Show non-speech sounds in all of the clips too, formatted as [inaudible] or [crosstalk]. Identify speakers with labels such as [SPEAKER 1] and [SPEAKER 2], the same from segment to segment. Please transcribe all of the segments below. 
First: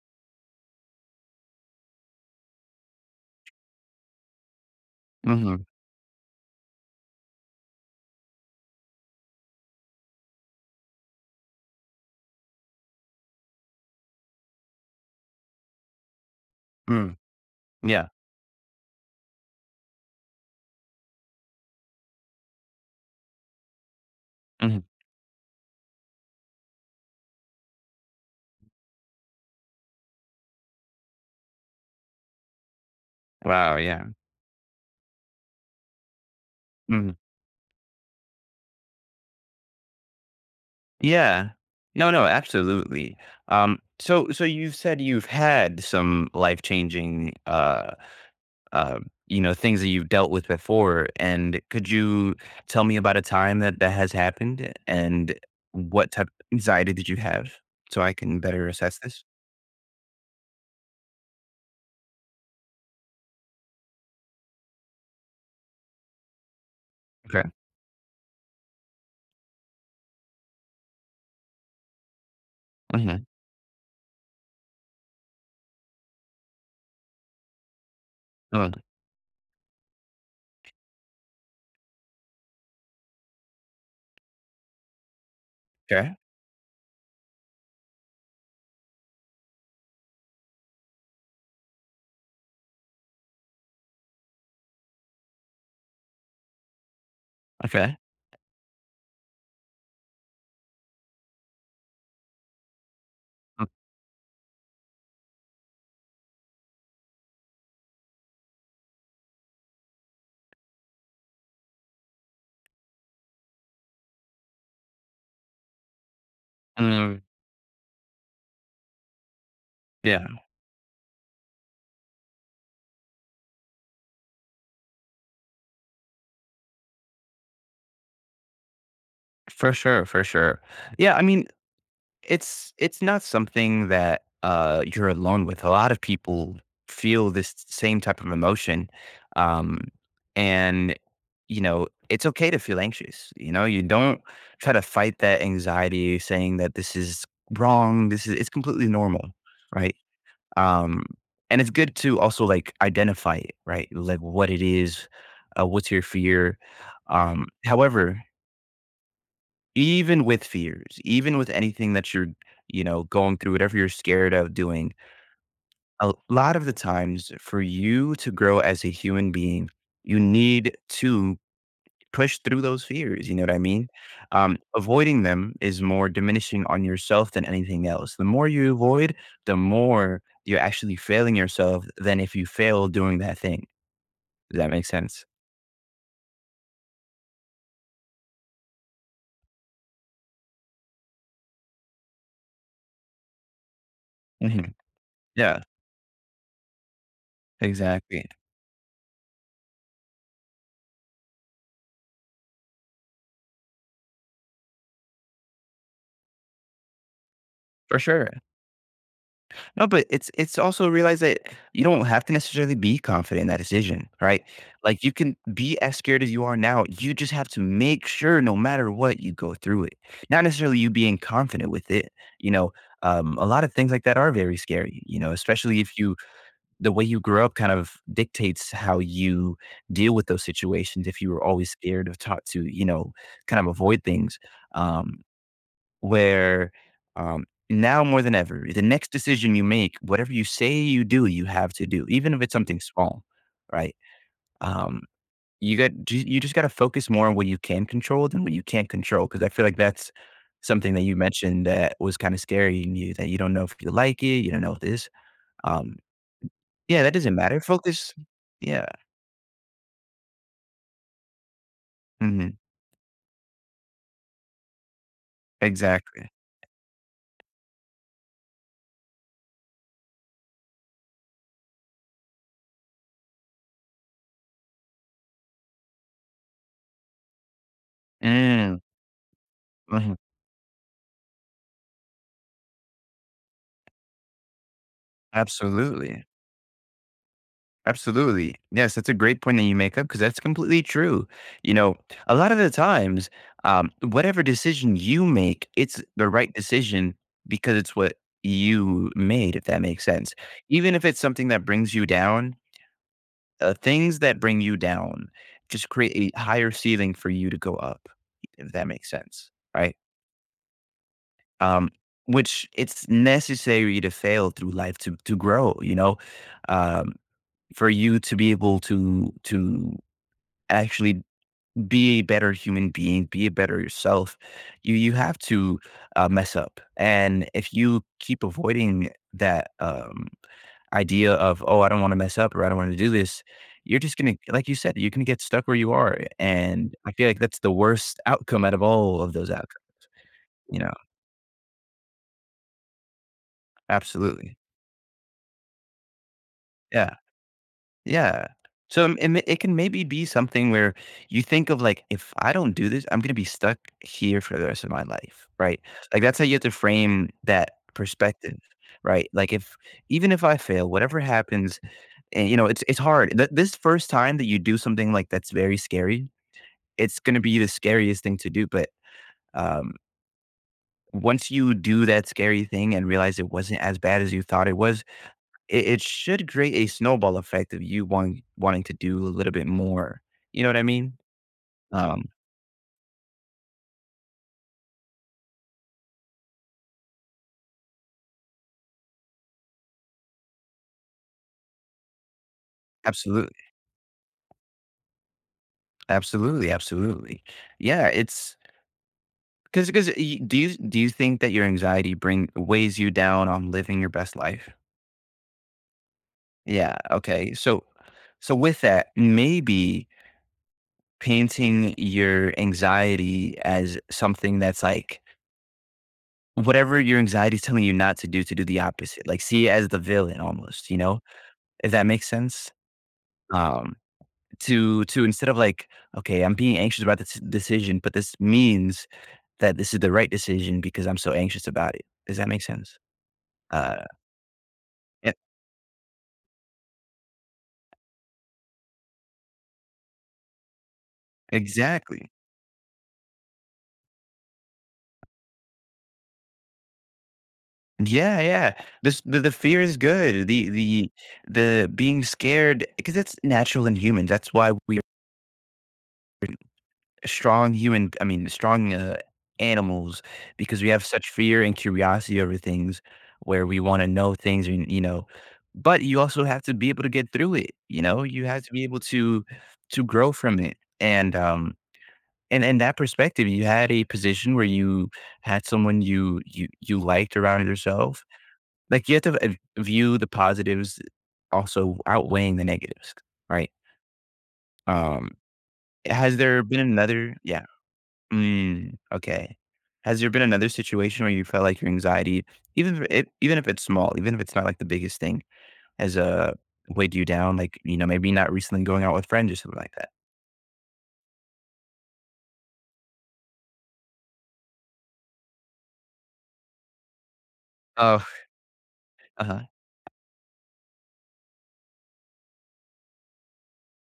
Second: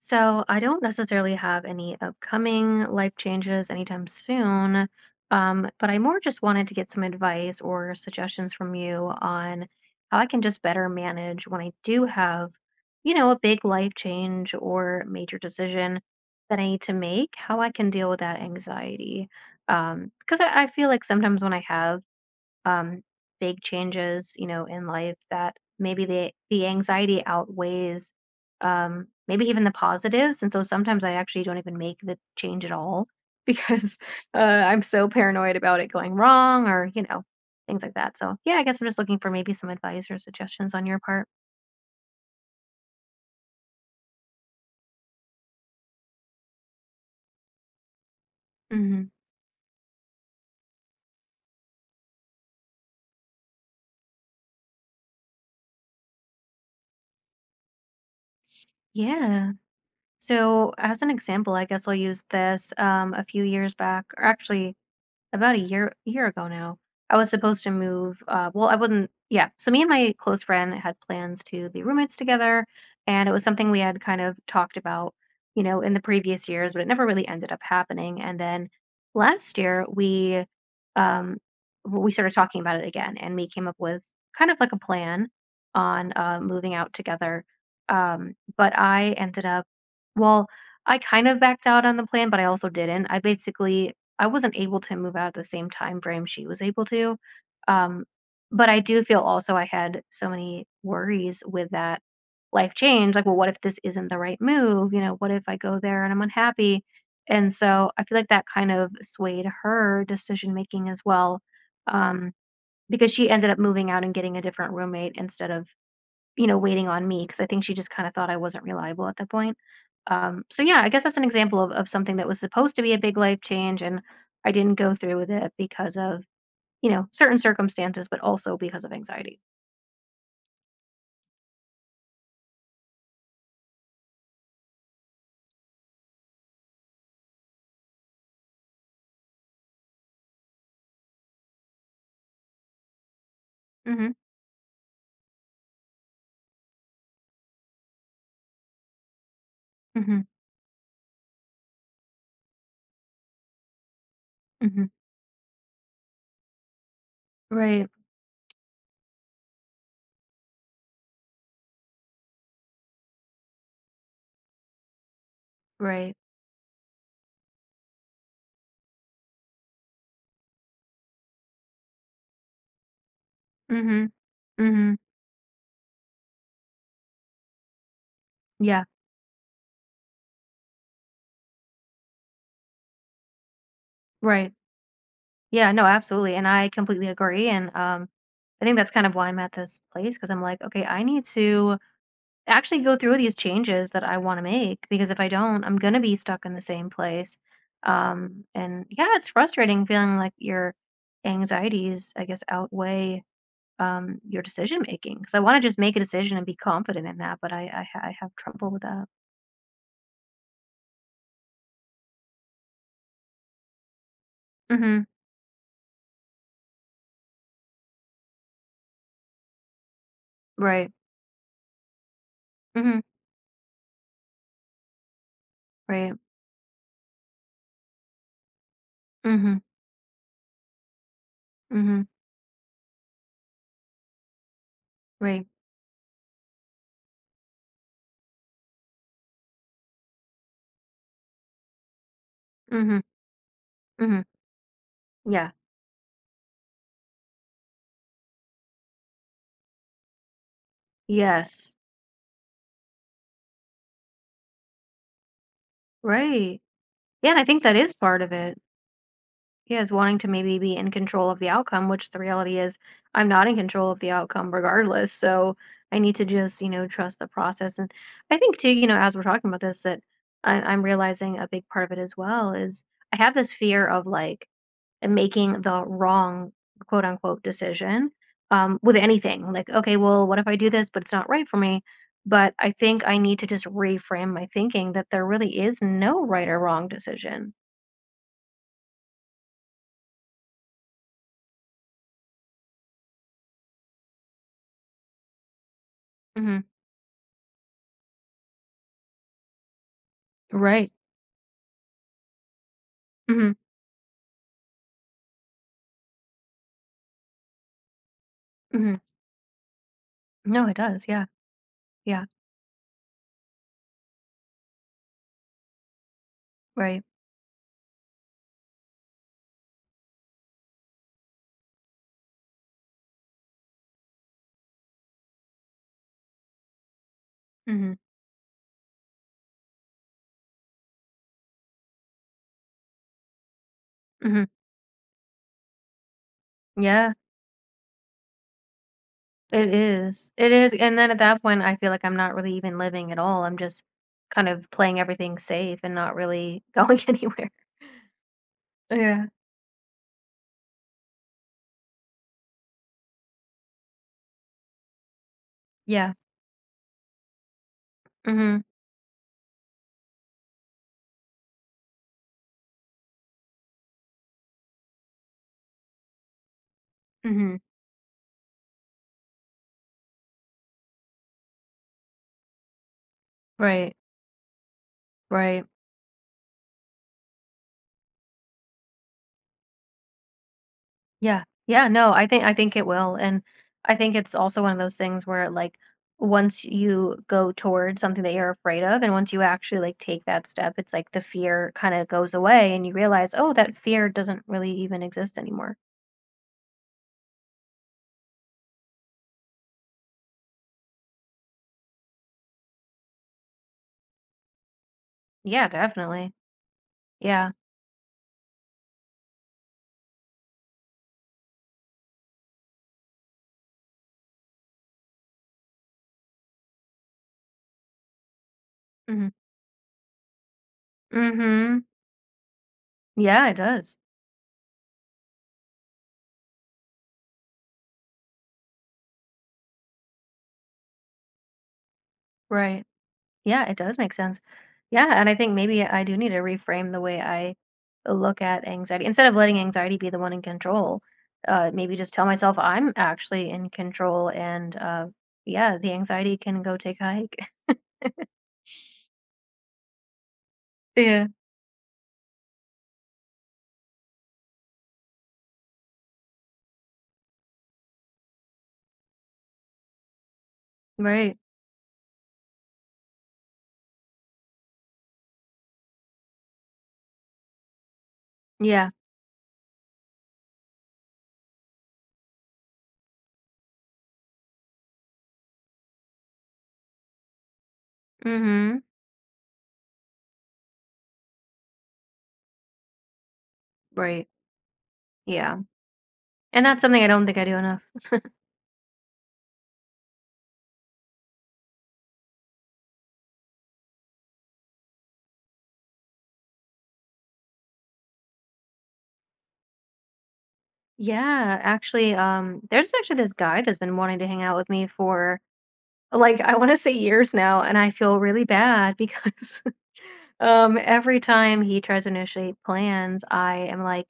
[SPEAKER 1] So I don't necessarily have any upcoming life changes anytime soon,
[SPEAKER 2] Mhm.
[SPEAKER 1] but I more just wanted to get some advice or suggestions from you on how I can just better manage when I do have, you know, a big life change or major decision that I need to
[SPEAKER 2] Mm.
[SPEAKER 1] make, how I can
[SPEAKER 2] Yeah.
[SPEAKER 1] deal with that anxiety. Because I feel like sometimes when I have um, big changes, you know,
[SPEAKER 2] Mhm.
[SPEAKER 1] in life that maybe the anxiety outweighs maybe even the positives. And so sometimes I actually don't even make the change at all [laughs]
[SPEAKER 2] Wow,
[SPEAKER 1] because
[SPEAKER 2] yeah.
[SPEAKER 1] I'm so paranoid about it going wrong or
[SPEAKER 2] Mhm.
[SPEAKER 1] things like that. So yeah, I guess I'm just looking for maybe some advice or suggestions on your part.
[SPEAKER 2] Yeah. No, no, absolutely. So you've said you've had some life-changing, uh,
[SPEAKER 1] Hmm.
[SPEAKER 2] things that you've dealt with before, and could you tell me about a time that that has happened, and what type of anxiety did you have, so I can better assess this?
[SPEAKER 1] Yeah. So as an example, I guess I'll use this a few years back, or actually about a year ago now, I was
[SPEAKER 2] Okay.
[SPEAKER 1] supposed to move. Well, I would not Yeah. So me and my close friend had plans to be roommates together,
[SPEAKER 2] Mhm.
[SPEAKER 1] and it was something we had kind of talked about, you know, in the previous years, but it never really ended up happening. And then
[SPEAKER 2] Mm.
[SPEAKER 1] last year um, we started talking about it again, and we came up with kind of like a plan on
[SPEAKER 2] Okay.
[SPEAKER 1] moving out together. But I ended up, well, I kind of backed out on the plan, but I also didn't. I wasn't able to move out at the same time frame she was able to.
[SPEAKER 2] Okay.
[SPEAKER 1] Um, but I do feel also I had so many worries with that life change. Like, well, what if
[SPEAKER 2] Mm.
[SPEAKER 1] this isn't the right move? You know, what if I go there and I'm unhappy? And so I feel like that kind of swayed her decision making as well. Um, because she ended up moving out and getting a different roommate instead of waiting on
[SPEAKER 2] Mm.
[SPEAKER 1] me because I think she just kind of thought I wasn't reliable at that point.
[SPEAKER 2] Yeah,
[SPEAKER 1] So yeah, I guess that's an example of something that was supposed to be a big life change and I didn't go through with it because of, you know, certain circumstances, but also because of anxiety.
[SPEAKER 2] for sure, for sure. Yeah, I mean it's not something that, you're alone with. A lot of people feel this same type of emotion. Um, and, you know, it's okay to feel anxious, you know? You
[SPEAKER 1] Mm-hmm.
[SPEAKER 2] don't try to fight that anxiety saying that this is wrong, this is it's completely normal, right?
[SPEAKER 1] Mm-hmm.
[SPEAKER 2] Um, and it's good to also, like, identify it, right? Like, what it
[SPEAKER 1] Mm-hmm.
[SPEAKER 2] is, what's your fear,
[SPEAKER 1] Right.
[SPEAKER 2] however even with fears, even with anything that you're, going through, whatever you're scared of doing, a
[SPEAKER 1] Right.
[SPEAKER 2] lot of the times for you to grow as a human being, you need to push through those fears. You know what I mean?
[SPEAKER 1] Mm-hmm.
[SPEAKER 2] Um,
[SPEAKER 1] Mm-hmm.
[SPEAKER 2] avoiding them is more diminishing on yourself than anything else. The more you
[SPEAKER 1] Yeah.
[SPEAKER 2] avoid, the more you're actually failing yourself than if you fail doing that thing.
[SPEAKER 1] Right.
[SPEAKER 2] Does that make sense?
[SPEAKER 1] Yeah. No, absolutely. And I completely agree. And I think that's kind of why I'm at this place because I'm like, okay, I need to actually go through these changes that I wanna
[SPEAKER 2] Hmm.
[SPEAKER 1] make, because if I
[SPEAKER 2] Yeah,
[SPEAKER 1] don't, I'm gonna be stuck in the same place.
[SPEAKER 2] exactly.
[SPEAKER 1] And yeah, it's frustrating feeling like your anxieties, I guess, outweigh your decision making. Because I wanna just make a decision and be confident in that, but
[SPEAKER 2] For
[SPEAKER 1] I
[SPEAKER 2] sure.
[SPEAKER 1] have trouble with that.
[SPEAKER 2] No, but it's also realize that you don't have to necessarily be confident in that decision, right? Like
[SPEAKER 1] Mhm.
[SPEAKER 2] you can be as scared as you are now. You just have to make sure no matter what you go through it. Not necessarily you
[SPEAKER 1] Right.
[SPEAKER 2] being confident with it. You know,
[SPEAKER 1] Mhm.
[SPEAKER 2] a lot of things like that are very scary, you know, especially if you
[SPEAKER 1] Right.
[SPEAKER 2] the way you grew up kind of dictates how you
[SPEAKER 1] Mhm.
[SPEAKER 2] deal with those situations. If you were always
[SPEAKER 1] Mhm.
[SPEAKER 2] scared or taught to, kind of avoid things. Um,
[SPEAKER 1] Right.
[SPEAKER 2] where now more than ever, the next decision you make, whatever you say you do, you have to do, even if it's something
[SPEAKER 1] Mhm.
[SPEAKER 2] small, right?
[SPEAKER 1] Mhm.
[SPEAKER 2] Um,
[SPEAKER 1] Yeah.
[SPEAKER 2] you just got to focus more on what you can control than what you can't control because I feel like that's something that you mentioned
[SPEAKER 1] Yes.
[SPEAKER 2] that was kind of scary in you that you don't know if you like it, you don't know if this. Um,
[SPEAKER 1] Right.
[SPEAKER 2] yeah, that
[SPEAKER 1] Yeah,
[SPEAKER 2] doesn't
[SPEAKER 1] and I
[SPEAKER 2] matter.
[SPEAKER 1] think that is
[SPEAKER 2] Focus.
[SPEAKER 1] part of it.
[SPEAKER 2] Yeah,
[SPEAKER 1] Yeah, is wanting to maybe be in control of the outcome, which the
[SPEAKER 2] hmm
[SPEAKER 1] reality is I'm not in control of the outcome regardless. So I need to
[SPEAKER 2] exactly.
[SPEAKER 1] just, you know, trust the process. And I think too, you know, as we're talking about this, that I'm realizing a big part of it as well is I have this fear of like making the wrong quote unquote decision
[SPEAKER 2] Mm.
[SPEAKER 1] with anything. Like, okay,
[SPEAKER 2] Mhm.
[SPEAKER 1] well, what if I do this, but it's not right for me? But I think I need to just reframe my thinking that there really is
[SPEAKER 2] Absolutely.
[SPEAKER 1] no right or wrong decision.
[SPEAKER 2] Absolutely. Yes, that's a great point that you make up because that's completely true. You know, a lot of the times, whatever decision you make, it's the right
[SPEAKER 1] Hmm.
[SPEAKER 2] decision because it's what you made, if that makes sense.
[SPEAKER 1] Right.
[SPEAKER 2] Even if it's something that brings you down,
[SPEAKER 1] Hmm.
[SPEAKER 2] things that bring you down just create a higher ceiling for you to go up, if that
[SPEAKER 1] Hmm.
[SPEAKER 2] makes sense. Right.
[SPEAKER 1] No, it does. Yeah.
[SPEAKER 2] Um,
[SPEAKER 1] Yeah.
[SPEAKER 2] which it's necessary to fail through life to grow.
[SPEAKER 1] Right.
[SPEAKER 2] Um, for you to be able to actually be a better human being, be a better yourself, you have to, mess up, and if
[SPEAKER 1] Hmm.
[SPEAKER 2] you keep avoiding that, idea of, "Oh, I don't wanna mess up," or, "I don't wanna do this," you're just gonna
[SPEAKER 1] Hmm.
[SPEAKER 2] like you said, you're gonna get stuck where you are, and I
[SPEAKER 1] Yeah,
[SPEAKER 2] feel like that's the worst outcome out of all of those
[SPEAKER 1] it
[SPEAKER 2] outcomes,
[SPEAKER 1] is. It is.
[SPEAKER 2] you know?
[SPEAKER 1] And then at that point, I feel like I'm not really even living at all. I'm just kind
[SPEAKER 2] Absolutely.
[SPEAKER 1] of playing everything safe and not really [laughs] going
[SPEAKER 2] Yeah.
[SPEAKER 1] anywhere.
[SPEAKER 2] Yeah. So, um,
[SPEAKER 1] Yeah.
[SPEAKER 2] it ma it can maybe be something where you think of, like, "If I don't do this, I'm gonna be stuck here for the rest of my life," right?
[SPEAKER 1] Yeah.
[SPEAKER 2] Like, that's how you have to frame that
[SPEAKER 1] Hmm.
[SPEAKER 2] perspective, right? Like, if even if I fail, whatever happens and, it's hard. Th this first time that you do something, like, that's very scary, it's gonna
[SPEAKER 1] Hmm.
[SPEAKER 2] be the scariest thing to do, but, um, once you do that scary thing and realize it wasn't
[SPEAKER 1] Right.
[SPEAKER 2] as bad as you thought it was,
[SPEAKER 1] Right.
[SPEAKER 2] it should create a snowball effect of you wanting to do a little bit more. You know what I mean?
[SPEAKER 1] Yeah. Yeah,
[SPEAKER 2] Yeah.
[SPEAKER 1] no,
[SPEAKER 2] Um,
[SPEAKER 1] I think it will, and I think it's also one of those things where, like, once you go towards something that you're afraid of, and once you actually, like, take that step, it's like the fear kinda goes away and you realize, "Oh,
[SPEAKER 2] absolutely,
[SPEAKER 1] that fear doesn't really even exist anymore."
[SPEAKER 2] absolutely, absolutely. Yeah, it's because because do you think that your anxiety bring weighs you down on living your best life?
[SPEAKER 1] Yeah, definitely.
[SPEAKER 2] Yeah,
[SPEAKER 1] Yeah.
[SPEAKER 2] okay. So with that, maybe painting your anxiety as something that's like whatever your anxiety is telling you not to do, to do the opposite,
[SPEAKER 1] Mhm.
[SPEAKER 2] like, see it as the villain almost, you know?
[SPEAKER 1] Mhm.
[SPEAKER 2] If that makes sense?
[SPEAKER 1] Yeah, it
[SPEAKER 2] Um
[SPEAKER 1] does.
[SPEAKER 2] to instead of like, okay, I'm being anxious about this decision, but this means that this is the right decision because I'm so anxious about it. Does that make
[SPEAKER 1] Right.
[SPEAKER 2] sense?
[SPEAKER 1] Yeah, it does
[SPEAKER 2] Uh,
[SPEAKER 1] make sense. Yeah, and I
[SPEAKER 2] e-
[SPEAKER 1] think maybe I do need to reframe the way I look at anxiety. Instead of letting anxiety be the one in control, maybe just tell
[SPEAKER 2] exactly.
[SPEAKER 1] myself I'm actually in control and yeah, the anxiety can go take a hike. [laughs]
[SPEAKER 2] Yeah, yeah. The fear is good. The the
[SPEAKER 1] Yeah,
[SPEAKER 2] the being scared because it's natural in humans. That's why we strong human I mean, strong, animals because we have such
[SPEAKER 1] right.
[SPEAKER 2] fear and curiosity over things where we wanna know things and, but you also have to be able to get through it, you know? You have to be
[SPEAKER 1] Yeah.
[SPEAKER 2] able to grow from it, and, and that perspective, you had a position where you had someone you liked around yourself.
[SPEAKER 1] Mm-hmm.
[SPEAKER 2] Like, you have to v view the positives also outweighing the negatives, right?
[SPEAKER 1] Right.
[SPEAKER 2] Um,
[SPEAKER 1] Yeah.
[SPEAKER 2] has there
[SPEAKER 1] And
[SPEAKER 2] been
[SPEAKER 1] that's something I don't
[SPEAKER 2] another.
[SPEAKER 1] think I do
[SPEAKER 2] Yeah.
[SPEAKER 1] enough.
[SPEAKER 2] Mm, okay. Has there been another situation where you felt like your anxiety, even if it's small, even if it's not like the biggest thing, has weighed you down? Like maybe not recently going out with friends or something like that.
[SPEAKER 1] Yeah, actually, there's actually this guy that's been wanting to hang out with me for like I want to say years now, and I feel
[SPEAKER 2] Oh,
[SPEAKER 1] really bad
[SPEAKER 2] uh huh.
[SPEAKER 1] because [laughs] every time he tries to initiate plans, I am like,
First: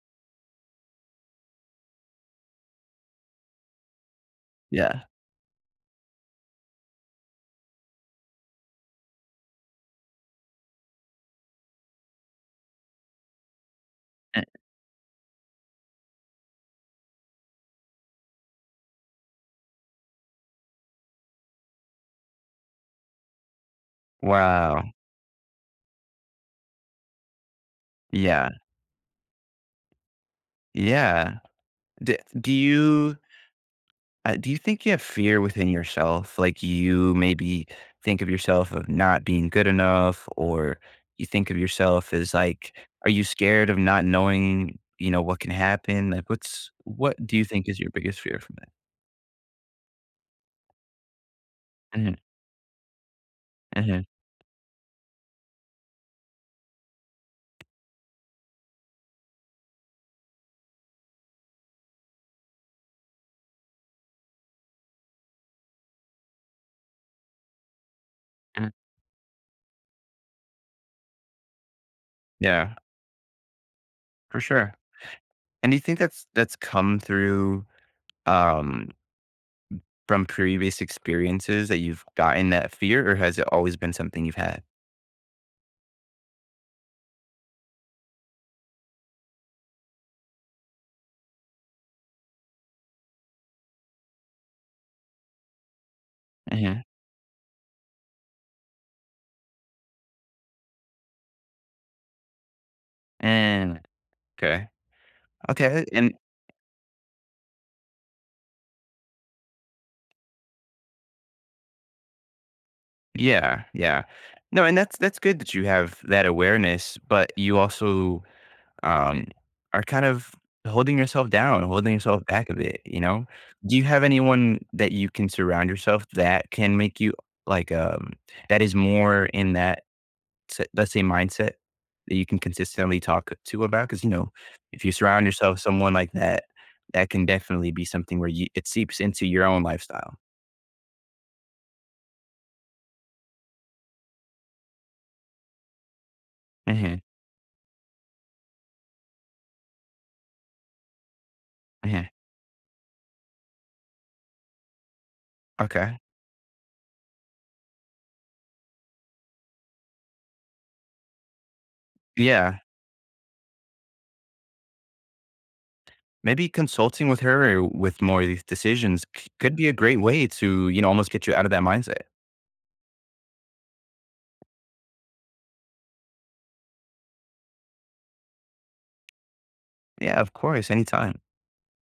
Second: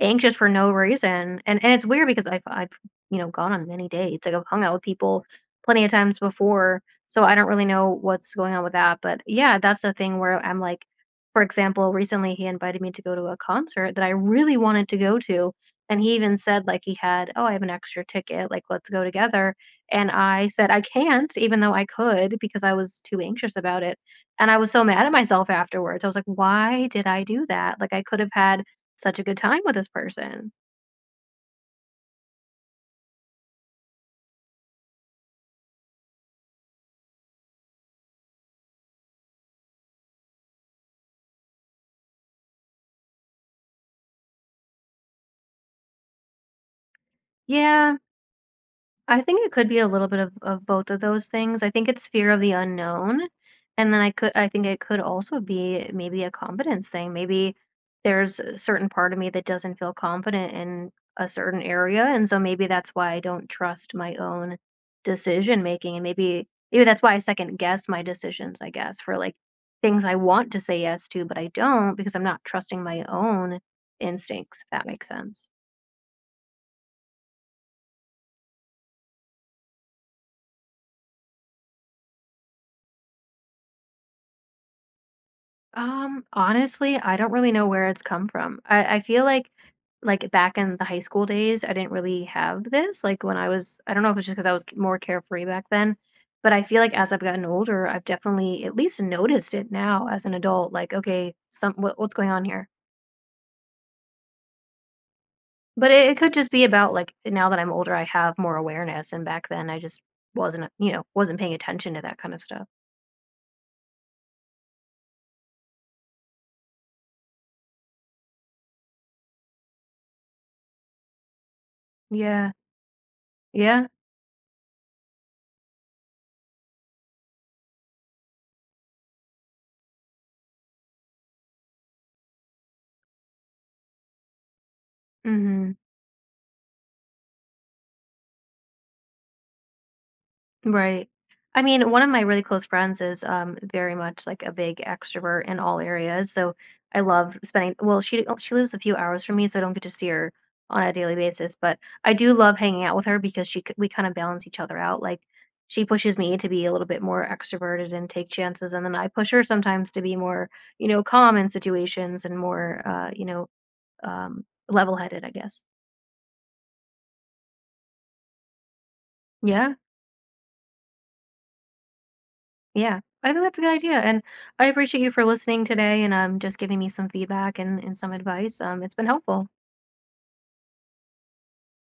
[SPEAKER 1] anxious for no reason, and it's weird because I've you know, gone on many dates, like, I've hung out with
[SPEAKER 2] Yeah.
[SPEAKER 1] people plenty of times before, so I don't really know what's going on with that, but yeah, that's the thing where I'm like for example, recently he invited me to go to a concert that I
[SPEAKER 2] Eh,
[SPEAKER 1] really wanted to go to, and he even said, like, "Oh, I have an extra ticket, like, let's go together," and I said, "I can't," even though I could because I was too anxious about it, and I was so
[SPEAKER 2] Wow
[SPEAKER 1] mad at myself afterwards, I was like, "Why did I do that?" Like, I could have
[SPEAKER 2] Yeah.
[SPEAKER 1] had such a good time with this person.
[SPEAKER 2] Yeah. D- do you do you think you have fear within yourself? Like you maybe think of yourself of not being good enough, or you think of yourself as like, are you scared of not knowing, what can happen? Like, what do you think is your
[SPEAKER 1] Yeah,
[SPEAKER 2] biggest fear from that?
[SPEAKER 1] I think it could be a little bit of both of those things. I think it's
[SPEAKER 2] Hmm.
[SPEAKER 1] fear of the unknown. And then
[SPEAKER 2] Hmm.
[SPEAKER 1] I think it could also be maybe a confidence thing. Maybe there's a certain part of me that doesn't feel confident in a certain area. And so maybe that's why I don't trust my own decision making. And maybe that's why I second guess my decisions, I guess, for like things I want to say yes to, but I don't because I'm not
[SPEAKER 2] Yeah,
[SPEAKER 1] trusting my own
[SPEAKER 2] for
[SPEAKER 1] instincts, if
[SPEAKER 2] sure.
[SPEAKER 1] that makes sense.
[SPEAKER 2] And do you think that's come through um, from previous experiences that you've gotten that fear, or has it always been something you've had?
[SPEAKER 1] Honestly, I don't really know where it's come from. I feel like back in the high school days, I didn't really have this. Like when I was, I don't know if it's just because I was more carefree back then, but I
[SPEAKER 2] Hmm.
[SPEAKER 1] feel like as I've gotten older, I've definitely at least noticed it now as an adult. Like, okay, some what's going on here?
[SPEAKER 2] And okay, okay,
[SPEAKER 1] But
[SPEAKER 2] and
[SPEAKER 1] it could just be about like now that I'm older, I have more awareness, and back then I just wasn't, you know, wasn't paying attention to that kind of stuff.
[SPEAKER 2] yeah, yeah. No, and that's good that you have that awareness, but you also um are kind of holding yourself down, holding yourself back
[SPEAKER 1] Yeah,
[SPEAKER 2] a bit, you know? Do you
[SPEAKER 1] yeah.
[SPEAKER 2] have anyone that you can surround yourself that can make you like that is more in that let's say mindset that you can consistently talk to about cuz if you surround yourself with
[SPEAKER 1] Mm-hmm.
[SPEAKER 2] someone like that, that can definitely be something where you it seeps into your own lifestyle.
[SPEAKER 1] Right. I mean, one of my really close friends is very much like a big extrovert in all areas. So
[SPEAKER 2] Mhm.
[SPEAKER 1] I love spending, well, she oh, she lives a few hours from me, so I don't get to see her on a daily basis, but
[SPEAKER 2] Mhm.
[SPEAKER 1] I do love hanging out with her because we kind of balance each other out. Like she
[SPEAKER 2] Okay.
[SPEAKER 1] pushes me to be a little bit more extroverted and take chances, and then I push her sometimes to be more, you know, calm in situations and
[SPEAKER 2] Yeah.
[SPEAKER 1] more you know, level-headed, I guess.
[SPEAKER 2] Maybe consulting with her with more of these decisions c could be a
[SPEAKER 1] Yeah.
[SPEAKER 2] great way to, almost get you out of that mindset.
[SPEAKER 1] Yeah, I think that's a good idea, and I appreciate you for listening today and just giving me some feedback and some advice. It's been helpful,
[SPEAKER 2] Yeah, of course, anytime.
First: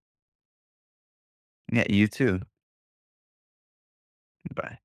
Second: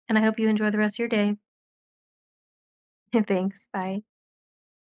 [SPEAKER 1] and I hope you enjoy the rest of your day.
[SPEAKER 2] Yeah, you too.
[SPEAKER 1] [laughs] Thanks. Bye.
[SPEAKER 2] Bye.